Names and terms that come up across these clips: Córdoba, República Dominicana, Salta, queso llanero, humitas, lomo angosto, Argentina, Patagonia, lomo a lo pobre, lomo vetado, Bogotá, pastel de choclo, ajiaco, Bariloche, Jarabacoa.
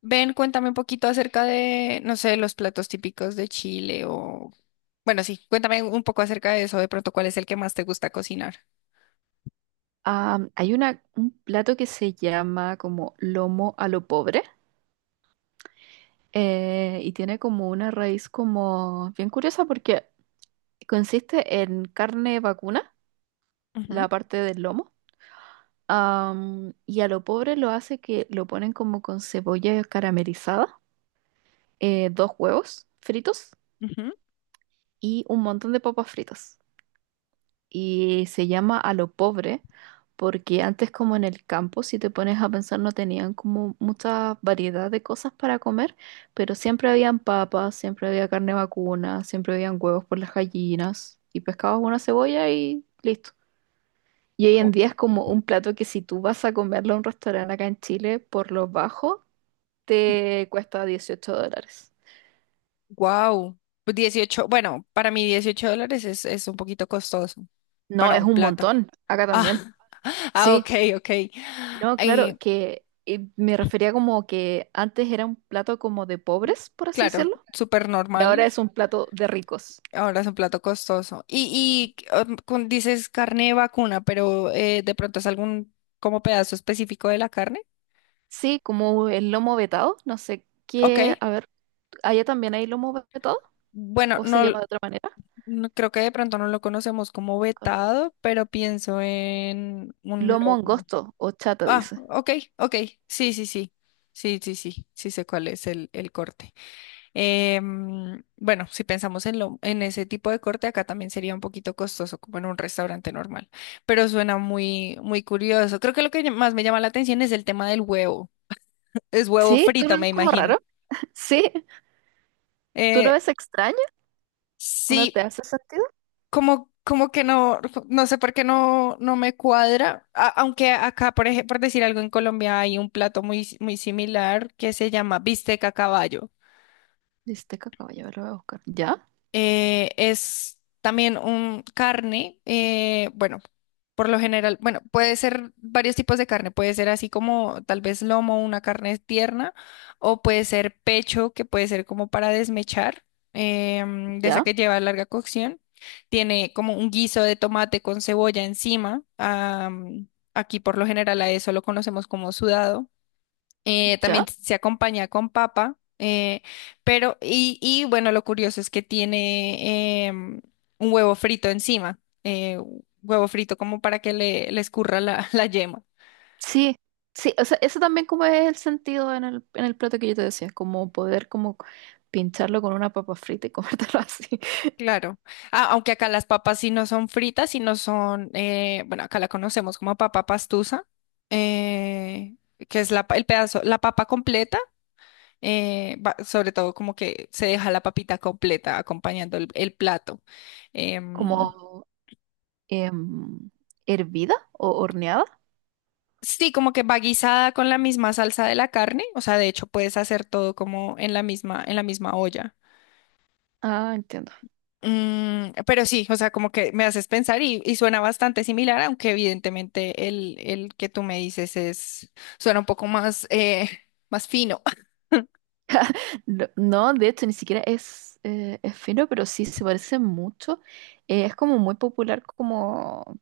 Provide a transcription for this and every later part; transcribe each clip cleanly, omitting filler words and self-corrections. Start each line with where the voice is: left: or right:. left: Ven, cuéntame un poquito acerca de, no sé, los platos típicos de Chile o... Bueno, sí, cuéntame un poco acerca de eso, de pronto, ¿cuál es el que más te gusta cocinar?
right: Hay un plato que se llama como lomo a lo pobre y tiene como una raíz como bien curiosa porque consiste en carne vacuna, la parte del lomo, y a lo pobre lo hace que lo ponen como con cebolla caramelizada, dos huevos fritos y un montón de papas fritas. Y se llama A lo pobre, porque antes como en el campo, si te pones a pensar, no tenían como mucha variedad de cosas para comer, pero siempre habían papas, siempre había carne vacuna, siempre habían huevos por las gallinas y pescabas una cebolla y listo. Y hoy en día es como un plato que si tú vas a comerlo a un restaurante acá en Chile, por lo bajo, te cuesta $18.
left: Wow, dieciocho. Bueno, para mí dieciocho dólares es un poquito costoso
right: No,
left: para
right: es
left: un
right: un
left: plato.
right: montón, acá también.
left: Ah, ah,
right: Sí.
left: ok, ok.
right: No,
left: Eh,
right: claro, que me refería como que antes era un plato como de pobres, por así
left: claro,
right: decirlo,
left: súper
right: y
left: normal.
right: ahora es un plato de ricos.
left: Ahora es un plato costoso. Y dices carne de vacuna, pero de pronto es algún como pedazo específico de la carne.
right: Sí, como el lomo vetado, no sé
left: Ok.
right: qué, a ver, ¿allá también hay lomo vetado?
left: Bueno,
right: ¿O se
left: no,
right: llama de otra manera?
left: creo que de pronto no lo conocemos como
right: En Colombia.
left: vetado, pero pienso en un
right: Lomo
left: lomo.
right: angosto o chata,
left: Ah,
right: dice.
left: ok, ok. Sí, sí, sí. Sí, sí, sí. Sí sé cuál es el corte. Bueno, si pensamos en ese tipo de corte, acá también sería un poquito costoso, como en un restaurante normal. Pero suena muy, muy curioso. Creo que lo que más me llama la atención es el tema del huevo. Es huevo
right: Sí, tú lo
left: frito, me
right: ves como
left: imagino.
right: raro. Sí, tú
left: Eh,
right: lo ves extraño. ¿No te
left: sí,
right: hace sentido?
left: como que no, no sé por qué no, no me cuadra. Aunque acá, por ejemplo, por decir algo, en Colombia hay un plato muy, muy similar que se llama bistec a caballo.
right: Dice, cacao, ya lo voy a buscar. Ya,
left: Es también un carne, por lo general, bueno, puede ser varios tipos de carne, puede ser así como tal vez lomo, una carne tierna, o puede ser pecho, que puede ser como para desmechar, de esa que
right: ya,
left: lleva larga cocción. Tiene como un guiso de tomate con cebolla encima. Aquí por lo general a eso lo conocemos como sudado. También
right: ya.
left: se acompaña con papa, bueno, lo curioso es que tiene un huevo frito encima, huevo frito como para que le escurra la yema.
right: Sí, sí, o sea, eso también como es el sentido en el plato que yo te decía, como poder como pincharlo con una papa frita y comértelo así,
left: Claro. Ah, aunque acá las papas sí no son fritas, sino son, acá la conocemos como papa pastusa, eh, que es el pedazo, la papa completa, sobre todo como que se deja la papita completa acompañando el plato. Em,
right: como em, hervida o horneada.
left: Sí, como que va guisada con la misma salsa de la carne, o sea, de hecho puedes hacer todo como en la misma olla.
right: Ah, entiendo.
left: Mm, pero sí, o sea, como que me haces pensar y suena bastante similar, aunque evidentemente el que tú me dices suena un poco más, más fino.
right: No, no, de hecho, ni siquiera es fino, pero sí se parece mucho. Es como muy popular como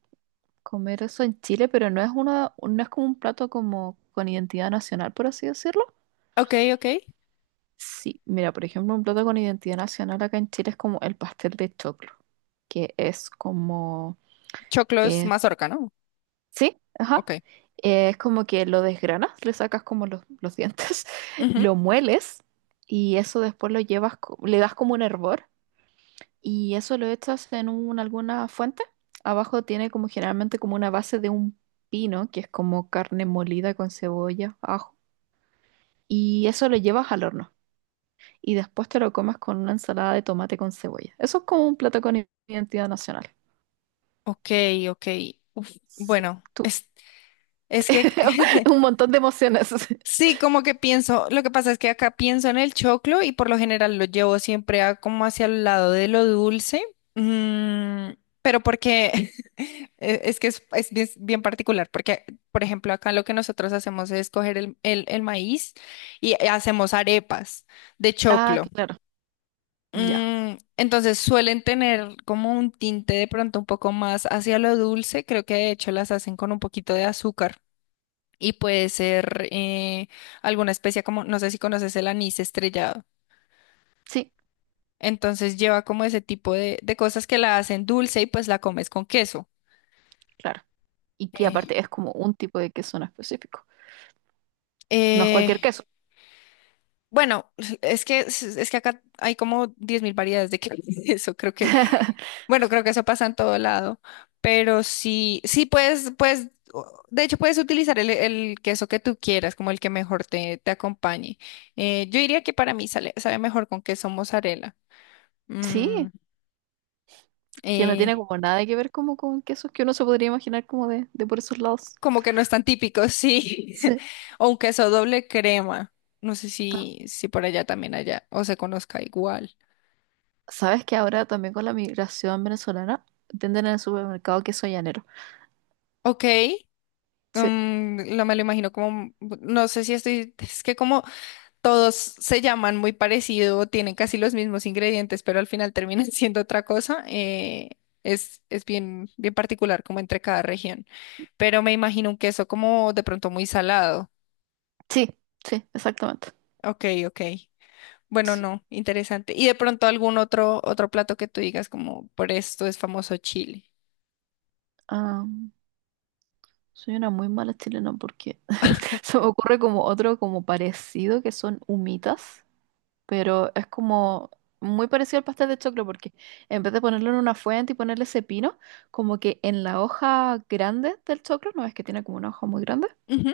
right: comer eso en Chile, pero no es uno, no es como un plato como con identidad nacional, por así decirlo.
left: Ok, ok.
right: Sí, mira, por ejemplo, un plato con identidad nacional acá en Chile es como el pastel de choclo, que es como,
left: Choclo es
right: eh,
left: mazorca, ¿no?
right: sí, ajá,
left: Ok.
right: es como que lo desgranas, le sacas como los dientes,
left: Ujú.
right: lo mueles y eso después lo llevas, le das como un hervor y eso lo echas en alguna fuente. Abajo tiene como generalmente como una base de un pino, que es como carne molida con cebolla, ajo, y eso lo llevas al horno. Y después te lo comas con una ensalada de tomate con cebolla. Eso es como un plato con identidad nacional.
left: Ok, ok. Uf,
right: Sí,
left: bueno,
right: tú.
left: es que
right: Un montón de emociones.
left: Sí, como que pienso, lo que pasa es que acá pienso en el choclo y por lo general lo llevo siempre como hacia el lado de lo dulce. Mm, pero porque es bien, bien particular, porque por ejemplo acá lo que nosotros hacemos es coger el maíz y hacemos arepas de
right: Ah,
left: choclo.
right: claro, ya.
left: Mm, entonces suelen tener como un tinte de pronto un poco más hacia lo dulce, creo que de hecho las hacen con un poquito de azúcar y puede ser alguna especie como, no sé si conoces el anís estrellado.
right: Sí,
left: Entonces lleva como ese tipo de cosas que la hacen dulce y pues la comes con queso.
right: claro. Y que aparte
left: Eh,
right: es como un tipo de queso en específico. No es cualquier
left: eh,
right: queso.
left: bueno, es que acá hay como 10.000 variedades de queso, creo que, bueno, creo que eso pasa en todo lado, pero sí, de hecho puedes utilizar el queso que tú quieras, como el que mejor te acompañe. Yo diría que para mí sabe mejor con queso mozzarella. Mm.
right: Sí, que no tiene
left: Eh,
right: como nada que ver como con quesos que uno se podría imaginar como de por esos lados.
left: Como que no es tan típico, sí.
right: Sí.
left: O un queso doble crema. No sé si, si por allá también allá o se conozca igual.
right: Sabes que ahora también con la migración venezolana venden en el supermercado queso llanero.
left: Ok.
right: Sí,
left: Mm, lo me lo imagino como, no sé si estoy, es que como todos se llaman muy parecido, tienen casi los mismos ingredientes, pero al final terminan siendo otra cosa, es bien, bien particular como entre cada región. Pero me imagino un queso como de pronto muy salado.
right: sí, sí, exactamente.
left: Ok, ok. Bueno,
right: Sí.
left: no, interesante. Y de pronto algún otro, otro plato que tú digas como por esto es famoso Chile.
right: Soy una muy mala chilena porque se me ocurre como otro como parecido que son humitas, pero es como muy parecido al pastel de choclo porque en vez de ponerlo en una fuente y ponerle ese pino, como que en la hoja grande del choclo, no es que tiene como una hoja muy grande,
left: Ujú.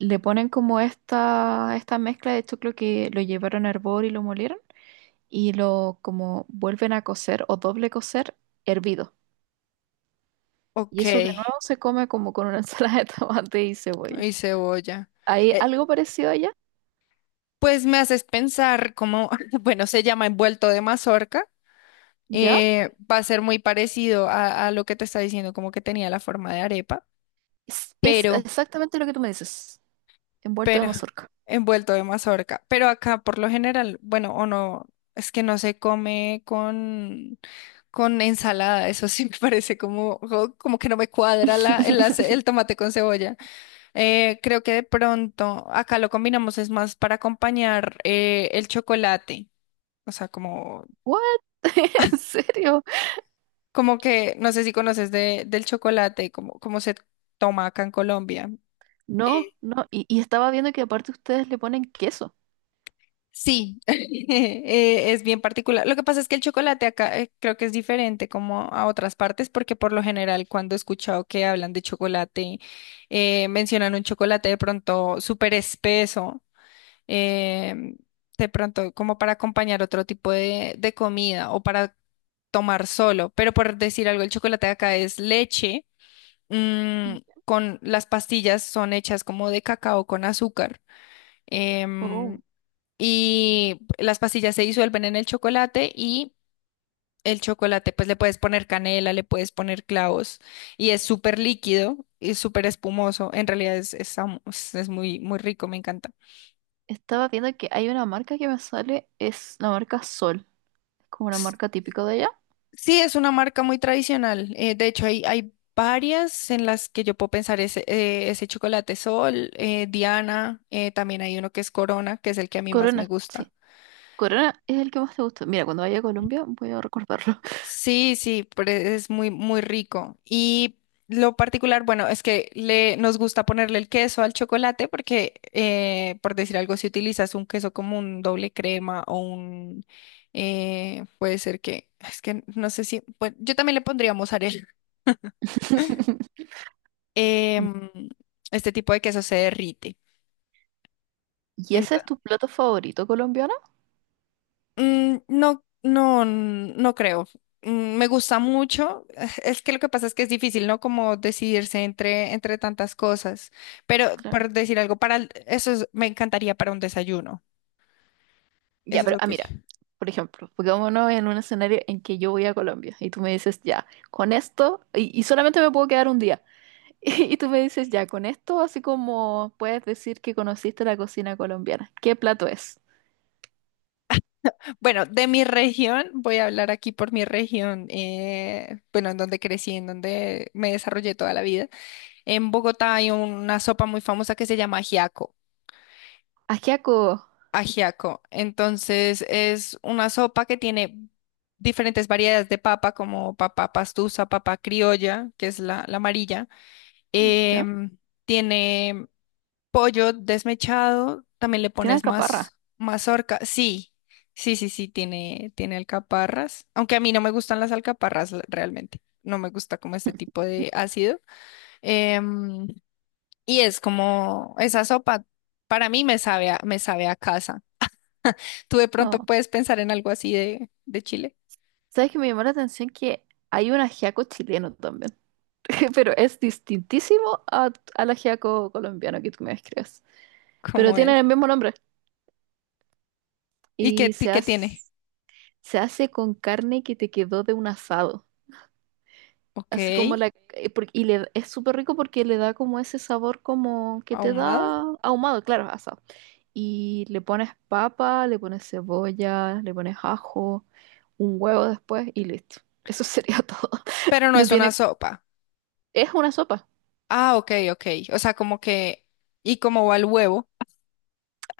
right: le ponen como esta mezcla de choclo que lo llevaron a hervor y lo molieron y lo como vuelven a cocer o doble cocer hervido. Y
left: Ok,
right: eso de nuevo se come como con una ensalada de tomate y cebolla.
left: y cebolla.
right: Hay
left: Eh,
right: algo parecido allá,
left: pues me haces pensar como, bueno, se llama envuelto de mazorca.
right: ¿ya?
left: Va a ser muy parecido a lo que te está diciendo, como que tenía la forma de arepa,
right: Es
left: pero,
right: exactamente lo que tú me dices, envuelto de
left: pero
right: mazorca.
left: envuelto de mazorca. Pero acá por lo general, bueno, o no, es que no se come con ensalada, eso sí me parece como, como que no me cuadra el tomate con cebolla. Creo que de pronto acá lo combinamos es más para acompañar el chocolate, o sea, como,
right: ¿What? ¿En serio?
left: como que, no sé si conoces del chocolate, como, como se toma acá en Colombia. eh,
right: No, no. Y estaba viendo que aparte ustedes le ponen queso.
left: Sí, es bien particular. Lo que pasa es que el chocolate acá creo que es diferente como a otras partes, porque por lo general cuando he escuchado que hablan de chocolate, mencionan un chocolate de pronto súper espeso, em, de pronto como para acompañar otro tipo de comida o para tomar solo. Pero por decir algo, el chocolate de acá es leche, mm, con las pastillas son hechas como de cacao con azúcar. em,
right: Oh.
left: y las pastillas se disuelven en el chocolate y el chocolate pues le puedes poner canela, le puedes poner clavos y es súper líquido y súper espumoso. En realidad es muy, muy rico, me encanta.
right: Estaba viendo que hay una marca que me sale, es la marca Sol, es como una
left: S-
right: marca típica de allá.
left: Sí, es una marca muy tradicional. De hecho, hay varias en las que yo puedo pensar ese, ese chocolate Sol, Diana, también hay uno que es Corona, que es el que a mí más me
right: Corona,
left: gusta.
right: sí. Corona es el que más te gusta. Mira, cuando vaya a Colombia voy a recordarlo.
left: Sí, sí, pero es muy, muy rico. Y lo particular, bueno, es que le, nos gusta ponerle el queso al chocolate porque, por decir algo, si utilizas un queso como un doble crema o un, puede ser que, es que no sé si, bueno, yo también le pondría mozzarella. em, este tipo de queso se derrite.
right: ¿Y ese es tu plato favorito colombiano?
left: Mm, no, no, no creo. Mm, me gusta mucho. Es que lo que pasa es que es difícil, ¿no? Como decidirse entre, entre tantas cosas. Pero
right: Claro.
left: por decir algo, para el- eso es- me encantaría para un desayuno.
right: Ya,
left: Eso es
right: pero
left: lo
right: ah,
left: que
right: mira, por ejemplo, pongámonos en un escenario en que yo voy a Colombia y tú me dices, ya, con esto, y solamente me puedo quedar un día, y, tú me dices, ya, con esto, así como puedes decir que conociste la cocina colombiana. ¿Qué plato es?
left: Bueno, de mi región, voy a hablar aquí por mi región, en donde crecí, en donde me desarrollé toda la vida. En Bogotá hay una sopa muy famosa que se llama ajiaco.
right: Ajiaco,
left: Ajiaco. Entonces es una sopa que tiene diferentes variedades de papa, como papa pastusa, papa criolla, que es la amarilla.
right: ¿ya?
left: Em, Tiene pollo desmechado, también le
right: Tiene
left: pones
right: alcaparra.
left: más mazorca. Sí, sí, sí, sí, tiene, tiene alcaparras, aunque a mí no me gustan las alcaparras realmente. No me gusta como este tipo de ácido. Em, y es como esa sopa, para mí me me sabe a casa. Tú de pronto
right: No.
left: puedes pensar en algo así de Chile.
right: ¿Sabes que me llamó la atención que hay un ajiaco chileno también? Pero es distintísimo a- al ajiaco colombiano que tú me describes. Pero
left: ¿Cómo
right: tienen
left: es?
right: el mismo nombre
left: ¿Y qué,
right: y se
left: qué
right: hace.
left: tiene?
right: Se hace con carne que te quedó de un asado.
left: Ok,
right: Así como la... Y le, es súper rico porque le da como ese sabor como que te
left: ahumado,
right: da ahumado, claro, asado. Y le pones papa, le pones cebolla, le pones ajo, un huevo después y listo. Eso sería todo.
left: pero no
right: No
left: es una
right: tiene...
left: sopa.
right: Es una sopa.
left: Ah, ok, ok. O sea, como que, ¿y cómo va el huevo?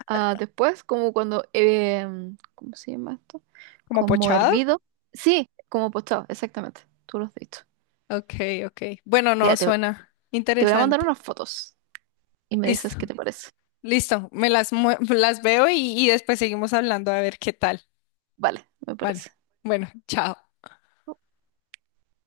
right: Ah, después, como cuando... ¿cómo se llama esto?
left: ¿Como
right: Como
left: pochado?
right: hervido. Sí, como postado, exactamente. Tú lo has dicho.
left: Ok, ok. Bueno, no,
right: Ya, te,
left: suena
right: te voy a mandar
left: interesante.
right: unas fotos y me
left: Listo,
right: dices qué te parece.
left: listo. Me las veo y después seguimos hablando a ver qué tal.
right: Vale, me
left: Vale,
right: parece.
left: bueno, chao.